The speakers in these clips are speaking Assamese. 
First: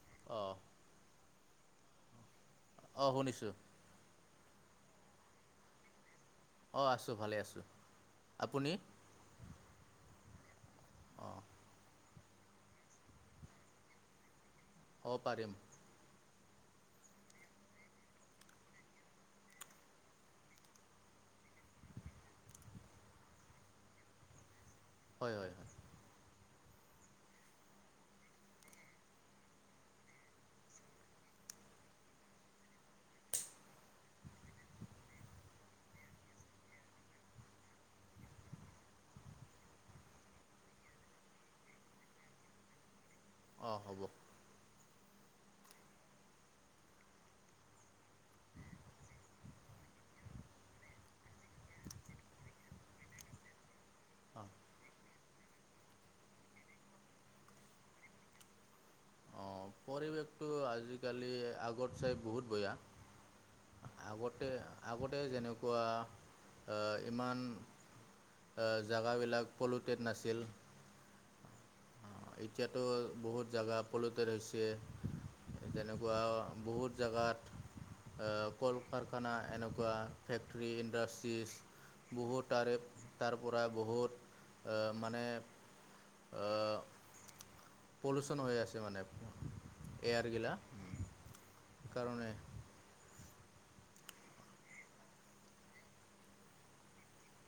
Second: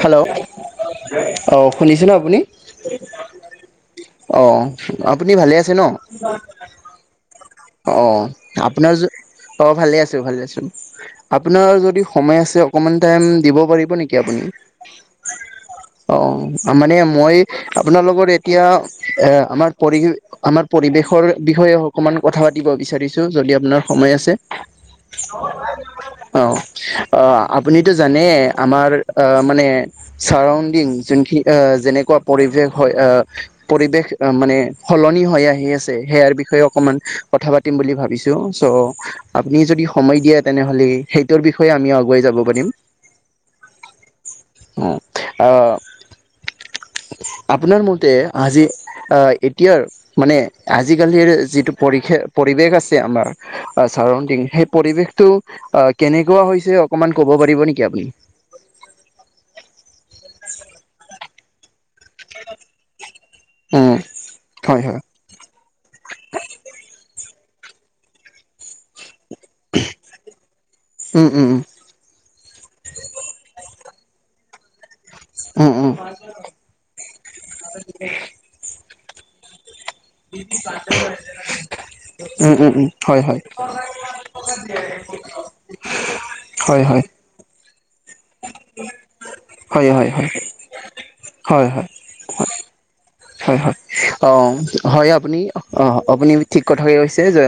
হেল্ল' অঁ অ' শুনিছে নে আপুনি? অ' শুনিছোঁ। অ, আপুনি ভালে আছে ন? অ' আছোঁ, ভালে আছোঁ। অ' আপুনি আপোনাৰ য, অ' ভালে আছোঁ, ভালে আছোঁ। অঁ আপোনাৰ যদি সময় আছে অকমান টাইম দিব পাৰিব নেকি আপুনি? অ' পাৰিম। অ' মানে মই আপোনালোকৰ এতিয়া এ আমাৰ পৰি আমাৰ পৰিৱেশৰ বিষয়ে অকমান কথা পাতিব বিচাৰিছোঁ, যদি আপোনাৰ সময় আছে। হয়, হয়, হয়। অ' অ' আপুনিতো জানে আমাৰ অ মানে চাৰাউণ্ডিং, যোনখি আহ যেনেকুৱা পৰিৱেশ হয় আহ পৰিৱেশ মানে সলনি হৈ আহি আছে, সেয়াৰ বিষয়ে অকমান কথা পাতিম বুলি ভাবিছোঁ চ' আপুনি যদি সময় দিয়ে তেনেহ'লে, সেইটোৰ বিষয়ে আমি আগুৱাই যাব পাৰিম। অ' হ'ব। অ' আহ আপোনাৰ মতে আজি আহ এতিয়াৰ মানে আজিকালিৰ যিটো পৰি পৰিৱেশ আছে আমাৰ আ চাৰডিং, অঁ সেই পৰিৱেশটো অ' কেনেকুৱা হৈছে অকনমান ক'ব পাৰিব নেকি আপুনি অ' পৰিৱেশটো আজিকালি আগত চাই বহুত বেয়া। [inaudible] আগতে, হয় হয় আগতে যেনেকুৱা আ ইমান আ জেগাবিলাক পলুটেড নাছিল। উম, উম, উম। অ' এতিয়াতো বহুত জেগা পলুটেড হৈছে। উম উম উম যেনেকুৱা বহুত জেগাত কল-কাৰখানা এনেকুৱা বা ফেক্টৰি ইণ্ডাষ্ট্ৰিছ বহুত উম উম তাৰে উম হয় তাৰ হয় পৰা বহুত মানে উ [inaudible] অ' হয়, হয়। পলোচন হৈ আছে মানে হয় হয় হয় এয়াৰবিলাক। হয়, হয়। কাৰণে হয়, হয়, অ' হয়, আপুনি অ' আপুনি ঠিক কথাকে কৈছে যে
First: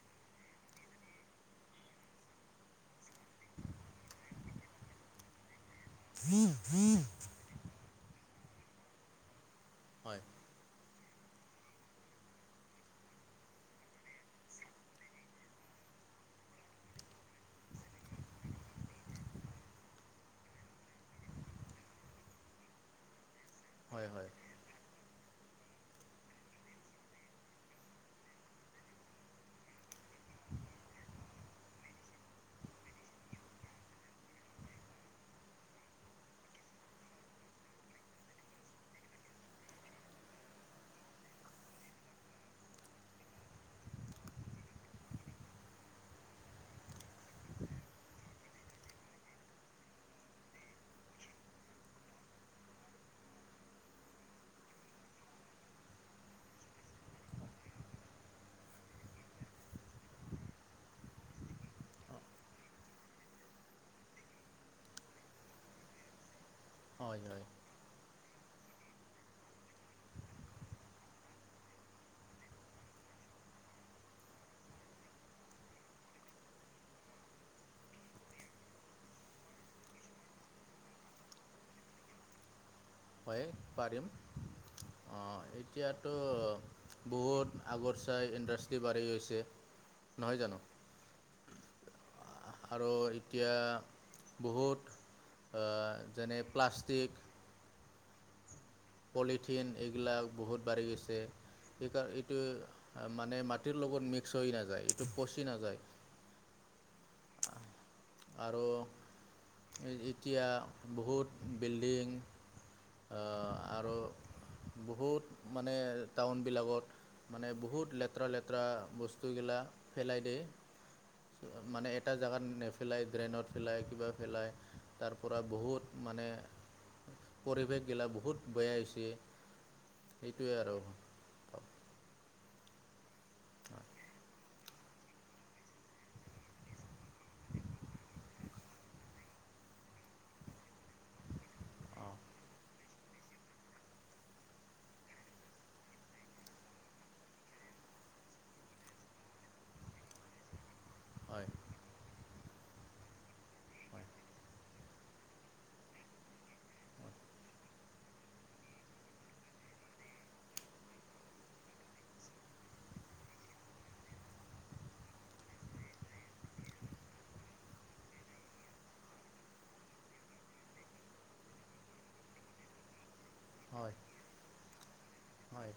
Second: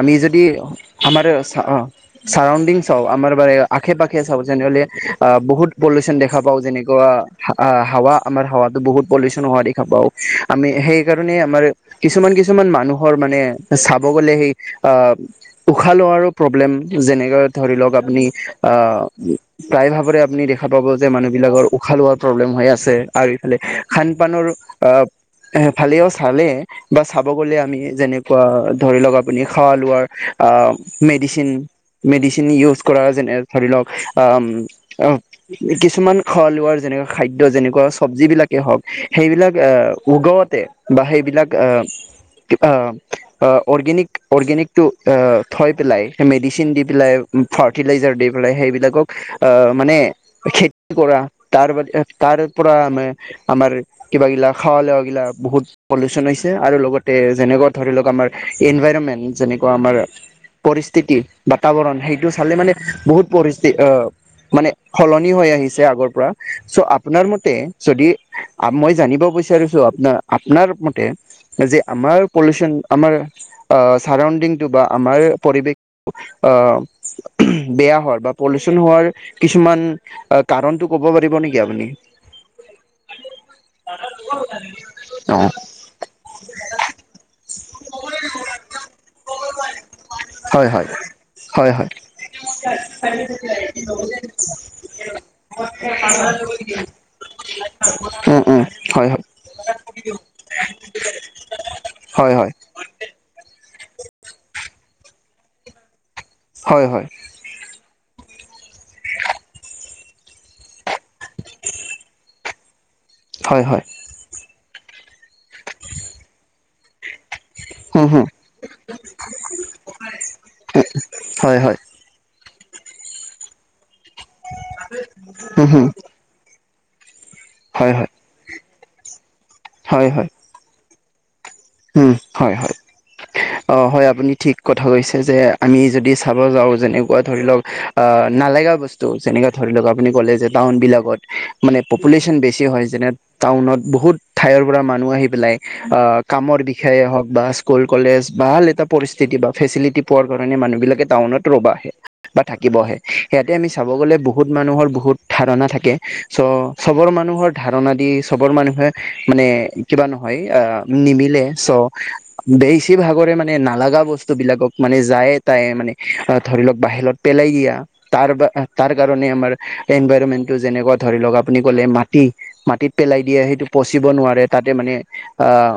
আমি যদি আমাৰ অ' চাৰাউণ্ডিং চাওঁ আমাৰ বাৰ আশে পাশে চাওঁ যেনেহ'লে বহুত- পলিউচন দেখা পাওঁ যেনেকুৱা হাৱা আমাৰ হাৱাতো বহুত পলিউশন হোৱা দেখা পাওঁ। হয়ঁ। আমি সেইকাৰণে আমাৰ কিছুমান কিছুমান মানুহৰ মানে- চাব গ'লে সেই আহ- উশাহ লোৱাৰো প্ৰব্লেম যেনেকে ধৰি লওঁক আপুনি আহ- প্ৰায় ভাগৰে আপুনি দেখা পাব যে মানুহবিলাকৰ উশাহ লোৱাৰ প্ৰব্লেম হৈ আছে। আৰু ইফালে হয় খান হয় পানৰ ফালেও চালে- বা চাব গ'লে আমি যেনেকুৱা ধৰি লওঁক আপুনি খোৱা লোৱাৰ মেডিচিন- মেডিচিন ইউজ কৰা যেনে ধৰি লওঁক আম আ- কিছুমান খোৱা লোৱাৰ যেনেকুৱা খাদ্য যেনেকুৱা চব্জি- বিলাকে হওঁক সেইবিলাক। এ উগাওতে বা সেইবিলাক আহ কিবা- অৰ্গেনিক অৰ্গেনিকটো আ থৈ পেলাই সেই মেডিচিন দি পেলাই- ফাৰ্টিলাইজাৰ দি পেলাই সেইবিলাকক- আহ মানে খেতি কৰা তাৰ তাৰ পৰা আমাৰ আমাৰ কিবা গিলা খাৱ লাৱা বিলাক বহুত। পলিউচন হৈছে আৰু লগতে যেনেকুৱা ধৰি লওঁক আমাৰ এনভাইৰমেণ্ট যেনেকুৱা আমাৰ- পৰিস্থিতি বাতাবৰণ সাইটো চালে মানে বহুত পৰিস্থিতি আহ- মানে সলনি হৈ আহিছে আগৰ পৰা চ' হয় আপোনাৰ হয় মতে যদি মই- জানিব বিচাৰিছোঁ আপাৰ আপোনাৰ মতে যে আমাৰ পলিচন আমাৰ- আ ছাৰাউণ্ডিংটো বা আমাৰ পৰিৱেশ- আহ বেয়া হোৱাৰ বা পলিউচন হোৱাৰ কিছুমান- অঁ কাৰণতটো ক'ব পাৰিব নেকি আপুনি? হয়ঁ! মানুহে লোকক পচাই দিলে। অঁ এতিয়াতো- বহুত আগৰ চাই ইণ্ডাষ্ট্ৰি বাঢ়ি গৈছে। নহয় জানো হঁয় হয়ঁ হঁয় হয়ঁ! আৰু এতিয়া বহুত যেনে প্লাষ্টিক [unintelligible] উমঁ উমঁ হয়। হয় পলিথিন এইগিলাক বহুত বাঢ়ি গৈছে এইকাৰণ হয় এইটো। হয় মানে মাটিৰ লগত মিক্স হৈ নাযায় এইটো পচি নাযায়। হয়ঁ হয়ঁ। আৰু- যেতিয়া বহুত বিল্ডিং - হয় হয় তো বহুত মানে টাউনবিলাকত- মানে বহুত হুম হুম লেতেৰা লেতেৰা বস্তুগিলাক ফেলাই হয় দিয়ে হয় মানে- এটা জেগাত নেফেলাই ড্ৰেইনত পেলাই কিবা পেলায় তাৰ পৰা উম হুম বহুত মানে- হয় পৰিৱেশগিলা হয় বহুত বেয়া হৈছে সেইটোৱে আৰু। উমঁ হঁয় হয়ঁ অঁ হয় আপুনি ঠিক- কথা কৈছে যে আমি যদি চাব যাওঁ যেনেকুৱা ধৰি লওঁক আহ- নালগাও বস্তু যেনেকে ধৰি লওঁক আপুনি ক'লে যে টাউন বিলাকত মানে পপুলেচন বেছি হয় যেনে- টাউনত বহুত ঠাইৰ পৰা মানুহ আহি পেলাই আ- কামৰ বিষয়ে হওঁক বা স্কুল কলেজ ভাল এটা পৰিস্থিতি বা ফেচিলিটি কাৰণে মানুহ বিলাক- টাউনত হয় ৰ'ব থাকিব আহে সিহঁতে আমি চাব হয় গ'লে বহুত মানুহৰ বহুত- ধাৰণা থাকে। চ' চবৰ মানুহৰ ধাৰণা দি চবৰ মানুহে মানে কিবা নহয় আহ। নিমিলে চ' বেছিভাগৰে মানে নালাগা বস্তু বিলাকক মানে যায়। তাইৰ মানে ধৰি লওক বাহিৰত পেলাই দিয়া তাৰ বা তাৰ কাৰণে আমাৰ এনভাইৰমেন্টটো যেনেকুৱা ধৰি লওক আপুনি কলে মাটি মাটিত পেলাই দিয়ে সেইটো হয় পচিব নোৱাৰে। তাতে মানে হয় হয় আহ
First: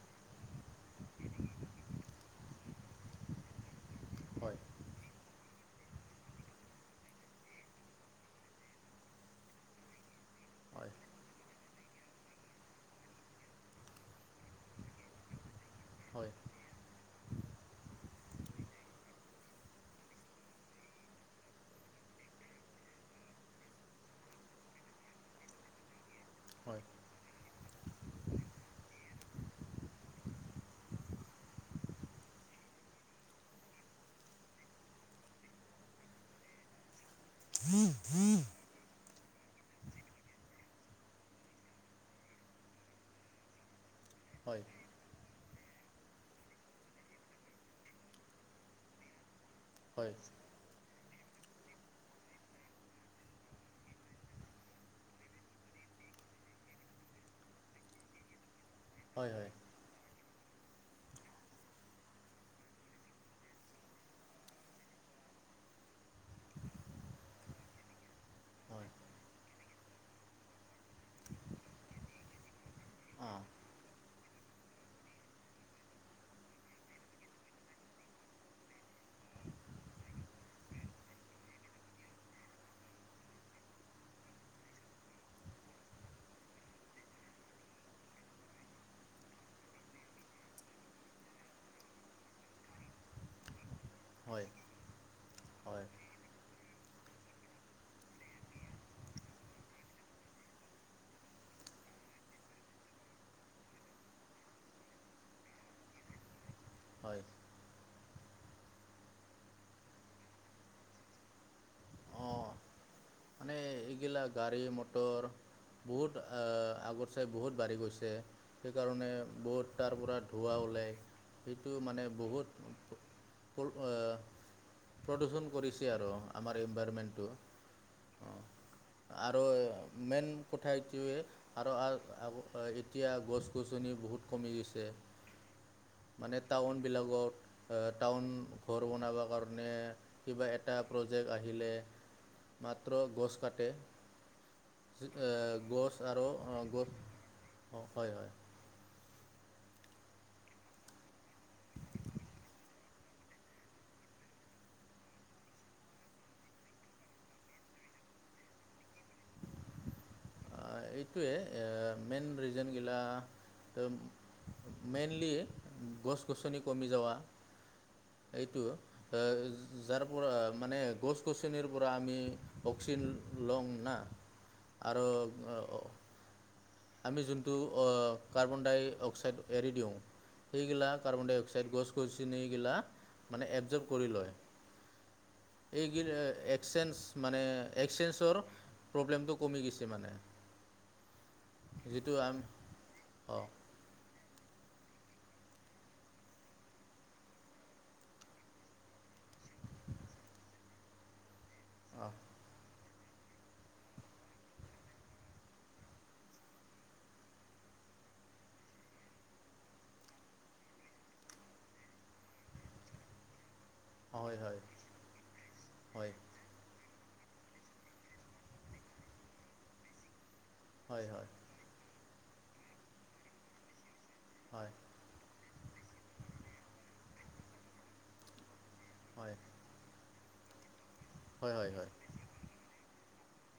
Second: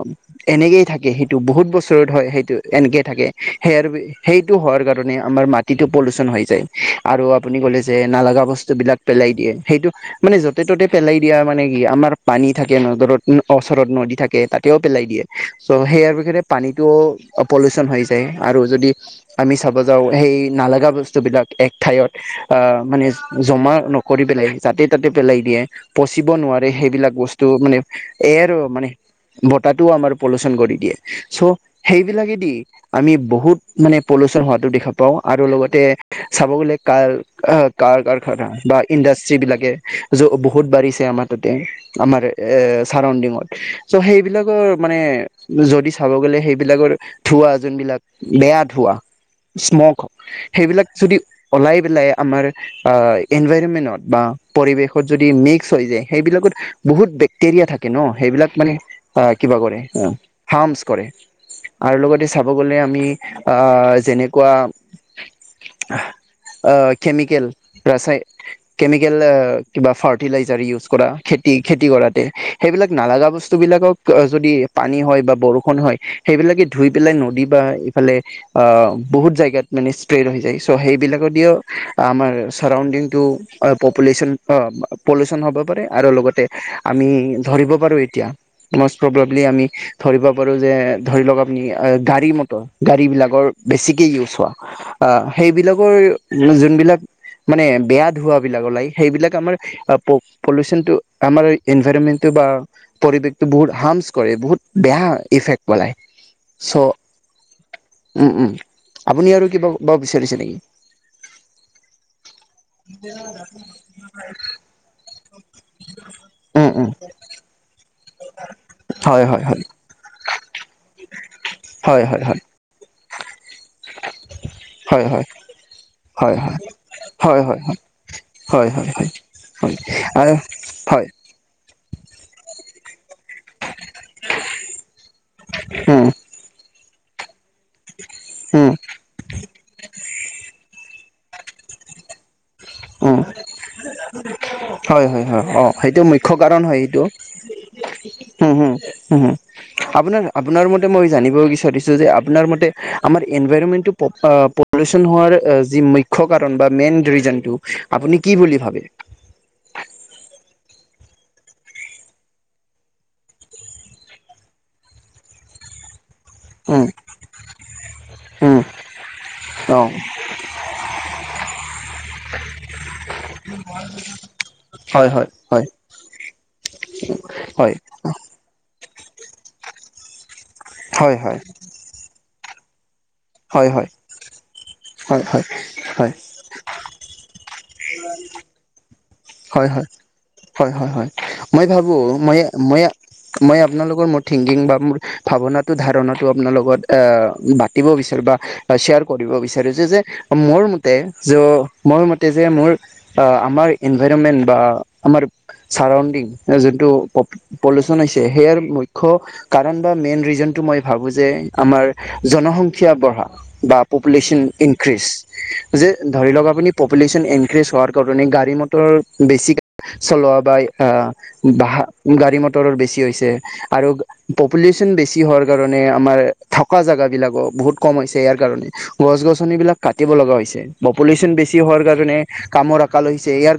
এনেকেয়ে থাকে সেইটো বহুত বছৰত হয় সেইটো। এনকে থাকে সেয়ে আৰু বেছি সেইটো হয়। কাৰণে আমাৰ মাটিটো পলোচন হৈ যায়, আৰু আপুনি ক'লে যে নালাগা বস্তু বিলাক পেলাই দিয়ে সেইটো মানে য'তে ত'তে পেলাই দিয়া মানে কি আমাৰ পানী থাকে নদৰত ওচৰত নদী থাকে। তেওঁ পেলাই দিয়ে চ', সেইয়াৰ হয় হয় বিষয়ে পানীটোওঁ পলিউচন হৈ যায় আৰু যদি আমি চাব যাওঁ সেই নালাগা বস্তুবিলাক এক ঠাইত অহ' মানে জমা ন কৰি পেলাই যাতে- তাতে পেলাই দিয়ে। পচিব নোৱাৰে, সেইবিলাক বস্তু মানে এ আৰু মানে বতাহ টোও আমাৰ পলুচন কৰি দিয়ে চ' সেইবিলাকেদি আমি বহুত মানে পলুচন হোৱাটো দেখা পাওঁ আৰু লগতে চাব গ'লে কাৰ আহ কাৰ- কাৰ [unintelligible] খাবা বাই। ইণ্ডাষ্ট্ৰ্ৰী বিলাকে বহুত, বাঢ়িছে আমাৰ তাতে, আমাৰ এ চাৰনডিঙত। চ' সেইবিলাকৰ মানে যদি চাব গ'লে সেইবিলাকৰ ধোৱাঁ যোনবিলাক, বেয়া ধোৱাঁ স্ম'ক সেইবিলাক যদি ওলাই পেলাই আমৰ আহ এনভাইৰমেন্টত বা পৰিৱেশত যদি মিক্স হৈ যায় সেইবিলাকত বহুত বেক্টেৰিয়া থাকে ন' সেইবিলাক মানে হয় হয় আহ' হয় কিবা কৰে অহ- হাৰ্মছ কৰে আৰু লগতে চাব গ'লে আমি আহ যেনেকুৱা আহ, কেমিকেল ৰাছায় হয় কেমিকেল কিবা ফাৰ্টিলাইজাৰ ইউজ কৰা খেতি -খেতি কৰোঁতে সেইবিলাক অঁ [unintelligible] সিবিলাকক যদি পানী হয় বা বৰষুন হয়, সেইবিলাকে ধুই পেলাই নদী বা এইফালে আহ, বহুত জাগাত মানে স্প্ৰেড হৈ যায়। ত' সেইবিলাক দিওঁ আমাৰ ছাৰাউণ্ডিংটো আহ, পপুলেশ্যন আহ পলুউশ্যন হ'ব পাৰে আৰু লগতে আমি ধৰিব পাৰোঁ এতিয়া। মষ্ট প্ৰব্লি আমি ধৰিব পাৰোঁ যে ধৰি লওঁক আপুনি গাড়ী মটৰ গাড়ী বিলাকৰ বেছিকে ইউজ হয় হোৱা। আহ, হয় সেইবিলাকৰ মানে যোনবিলাকৰ মানে বেয়া ধোৱাঁবিলাক ওলাই সেইবিলাক আমাৰ আপু পলূউশ্যনতো আমাৰ এনভাইৰমেন্টতো বা পৰিৱেশ টো, বহুত হাৰ্মচ কৰে বহুত বেয়া ইফেক্ পেলাই চ'- হয়। উম' উম' আপুনি আৰু কিবা ক'ব বিচাৰিছে নেকি? অ'হ। এইবিলাক গাড়ী - মটৰ বহুত আ উম উম -আগত চাই বহুত বাঢ়ি গৈছে। সেইকাৰণে হয় হয় হয় বহুত তাৰ পৰা ধোঁৱা ওলায়। সেইটো মানে হয় হয় হয় বহুত পুল [unintelligible] ‌ হয় হয় পদূশ্যন কৰিছে আৰু হয় হয় আমাৰ এনভাৰমেণ্টো। হয় হয় হয়, হয়, হয়। আৰু হয় মেইন আৰু কথা হয় এইটোৱে। আৰু আৰ [unintelligible] এতিয়া গছ-গছনি বহুত কমি গৈছে। অ'। মানে টাউনবিলাকত আহ টাউন উম ঘৰ বনাবৰ কাৰণে কিবা এ টা প্ৰজেক্ট আহিলে মাত্ৰ উম গছ কাত হয় হয় হয় অ গছ সেইটো আৰু মুখ্য কাৰণ হয় গছ এইটো হয় হয় হুম হুম হু হু আপোনাৰ আপোনাৰ মতে মই জানিব বিচাৰছো যে আপোনাৰ মতে আমাৰ এনভাইৰমেন্টটো প আ প পলিউশ্যন হোৱাৰ আ যি মূখ্য কাৰণ বা মেইন ৰিজনটো আপুনি কি বুলি ভাবে? [inaudible] আহ এইটোৱে মেইন ৰিজন গিলা তো মেইনলি গছ-গছনি উম কমি যাৱা [inaudible] এইটো আ অ যাৰ পৰা মানে গছ-গছনিৰ পৰা আমি অক্সি লং না আৰু হয় হয় হয় আমি যোনটো হয় অ কাৰ্বন-ডাই-অক্সাইড এৰি দিওঁ সেইবিলাক হয় হয় কাৰ্বন- হয় ডাই-অক্সাইড গছ গছনি গিলা মানে হয় এবজৰ্ব হয় কৰি হয় লয় হয় এইবিলা এ এক্সচেঞ্জ মানে এক্সচেঞ্জৰ প্ৰব্লেমটো কমি হয় হয় গৈছে মানে হয় হয় হয় মই ভাবো যিটো আম ময়া ময়া অঁ ময়া আপোনা লগত মোৰ থিংকিং বা মোৰ ভাৱনাটো ধাৰণাটো আপোনাৰ লগত আ বাতিব বিচাৰে বা হয় শ্বেয়াৰ কৰিব বিচাৰিছো যে মোৰ মতে য মোৰ অঁ মতে যে মোৰ আ আমাৰ এনভাইৰমেণ্ট বা আমাৰ ছাৰাউণ্ডিং যিটো অপ পলিউশ্যন হৈছে সেয়াৰ মুখ্য কাৰণ বা মেইন ৰিজনটো মই ভাবো যে আমাৰ জনসংখ্যা বঢ়া বা হয় পপুলেশ্যন হয় ইনক্ৰিজ যে হয় ধৰি লক আপুনি পপুলেশ্যন ইনক্ৰিজ হোৱাৰ কাৰণে গাড়ী ম তৰ বেছিকে চলোৱা বাই আ হয় হয় বাহা গাড়ী মটৰৰ বেছি হৈছে আৰু হয় পপুলেশ্যন বেছি কিহৰ কাৰণে আমাৰ থকা জেগা বিলাকো বহুত কম হৈছে ইয়াৰ কাৰণে হয় গছ-গছনী বিলাক কাটিব লগা হৈছে পপুলেশ্যন হয় বেছি হয় হোৱাৰ হয় কাৰণে কামৰ আকাল হৈছে ইয়াৰ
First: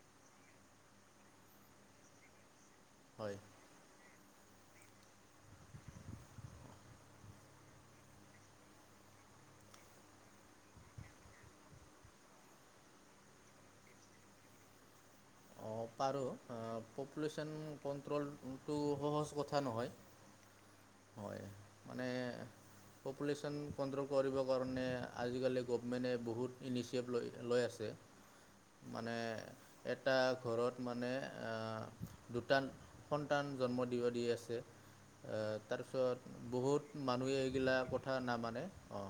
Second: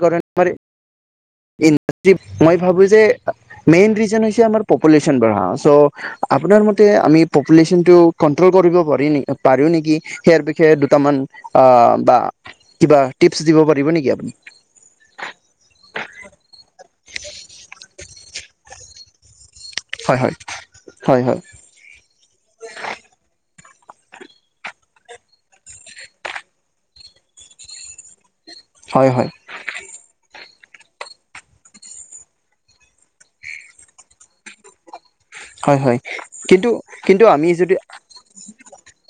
মই ভাবো যে হয় মেইন ৰিজন হৈছে আমাৰ পপুলেশ্যন বঢ়া চ' আপোনাৰ মতে আমি পপুলেশ্যনটো কন্ট্ৰল কৰিব পাৰি-পাৰো নেকি সেইয়াৰ বিষয়ে দুটামান আ বা কিবা টিপছ দিব পাৰিব নেকি আপুনি? [inaudible] অ' পাৰো পপুলেশ্যন কণ্ট্ৰলটোটো সহজ কথা নহয়। হয় হয়। হয় মানে পপুলেশ্যন কণ্ট্ৰল কৰিবৰ কাৰণে আজিকালি গভমেণ্টে বহুত ইনিচিয়েভ লৈ লৈ আছে। [inaudible] মানে হয় এটা ঘৰত মানে আ দুটা সন্তান জন্ম দিব দি আছে এ হয় হয় তাৰপিছত কিন্তু বহুত কিন্তু মানুহে আমি এইগিলা যদি কথা নামানে অ'।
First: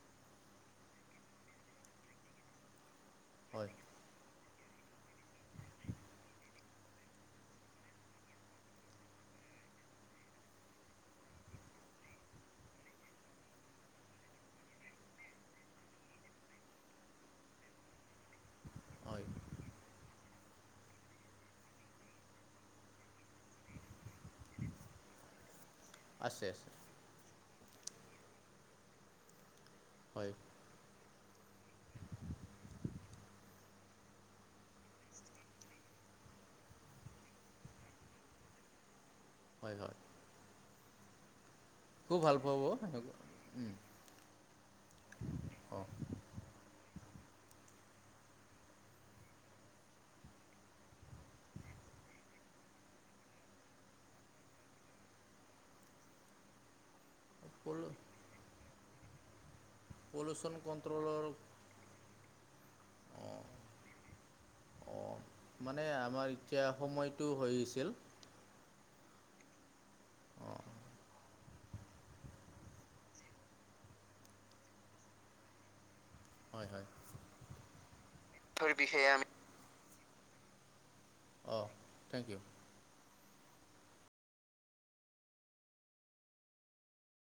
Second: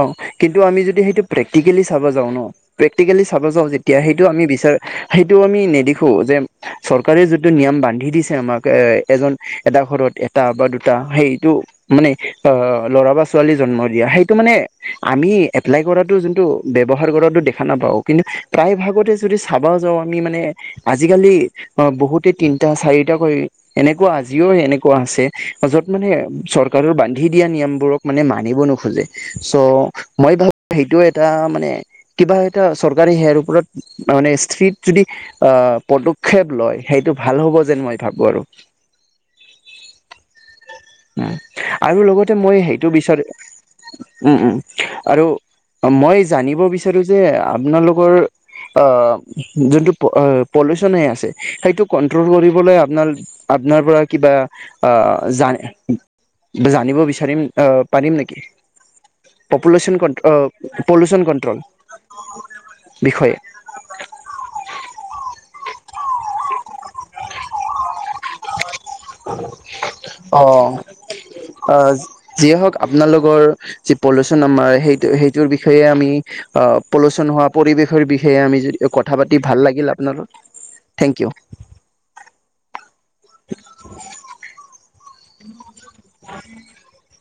অ' কিন্তু আমি যদি সেইটো প্ৰেক্টিকেলি চাব যাওঁ ন প্ৰেক্টিকেলি চাব যাওঁ হয় তেতিয়া সেইটো আমি বিচাৰ সেইটো আমি নেদেখোঁ যে চৰকাৰে যিটো নিয়ম বান্ধি দিছে আমাক এ এজন এটা ঘৰত এটা বা দুটা সেইটো মানে অ' ল'ৰা বা ছোৱালী জন্ম দিয়া সেই টো মানে আমি এপ্লাই কৰাটো যোনটো ব্যৱহাৰ কৰাটো দেখা নাপাওঁ কিন্তু প্ৰায় ভাগতে হয় যদি চাব ব যাওঁ আমি মানে আজিকালি অ বহুতে তিনটা, চাৰিটা কৰি এনেকুৱা আজিও এনেকুৱা আছে য'ত মানে আছে আছে চৰকাৰৰ বান দি দিয়া নিয়ম বোৰক মনে মানিব নোখোজে। চ' হয় মই ভাবো সেইটো এটা মা মানে কিবা এটা চৰকাৰী সেৱাৰ ওপৰত মানে স্ত্ৰিত যদি আহ পদক্ষেপ লয় সেইটো ভাল হ'ব যেন মই ভাবো আৰু। হয়-হয়। অঁ! আৰু খুব লগতে ভাল মই পাব সেইটো বিচাৰোঁ। উম-উম! আৰু মই জানিব বিচাৰো যে আপোনালোকৰ আহ যোনটো প আহ পলিউচন হৈ আছে সেইটো কন্ট্ৰল কৰিবলৈ আপোনাৰ আপোনাৰ পৰা কিবা আহ জান জানিব বিচাৰিম আহ অঁ পাৰিম নেকি? পপুলেশ্বন কন আহ পলিউশ্যন পলোশ্বন কণ্ট্ৰলৰ কণ্ট্ৰল। বিষয়ে। অঁ [unintelligible] অঁ! মানে আমাৰ এতিয়া সময়টো হৈ আছিল। [unintelligible] অ! অঁ আজ যিয়ে হওক আপোনালোকৰ যি পলুশ্বন আমাৰ সেইটো-সেইটোৰ বিষয়ে আমি অ! হয় পলোচন হোৱা পৰিবেশৰ বিষয়ে আমি হয় যদি বিষয়ে কথা পাত আমি পাতি ভাল লাগিল আপোনাৰ লগত থেংক ইউ। অ! Thank U. [unintelligible]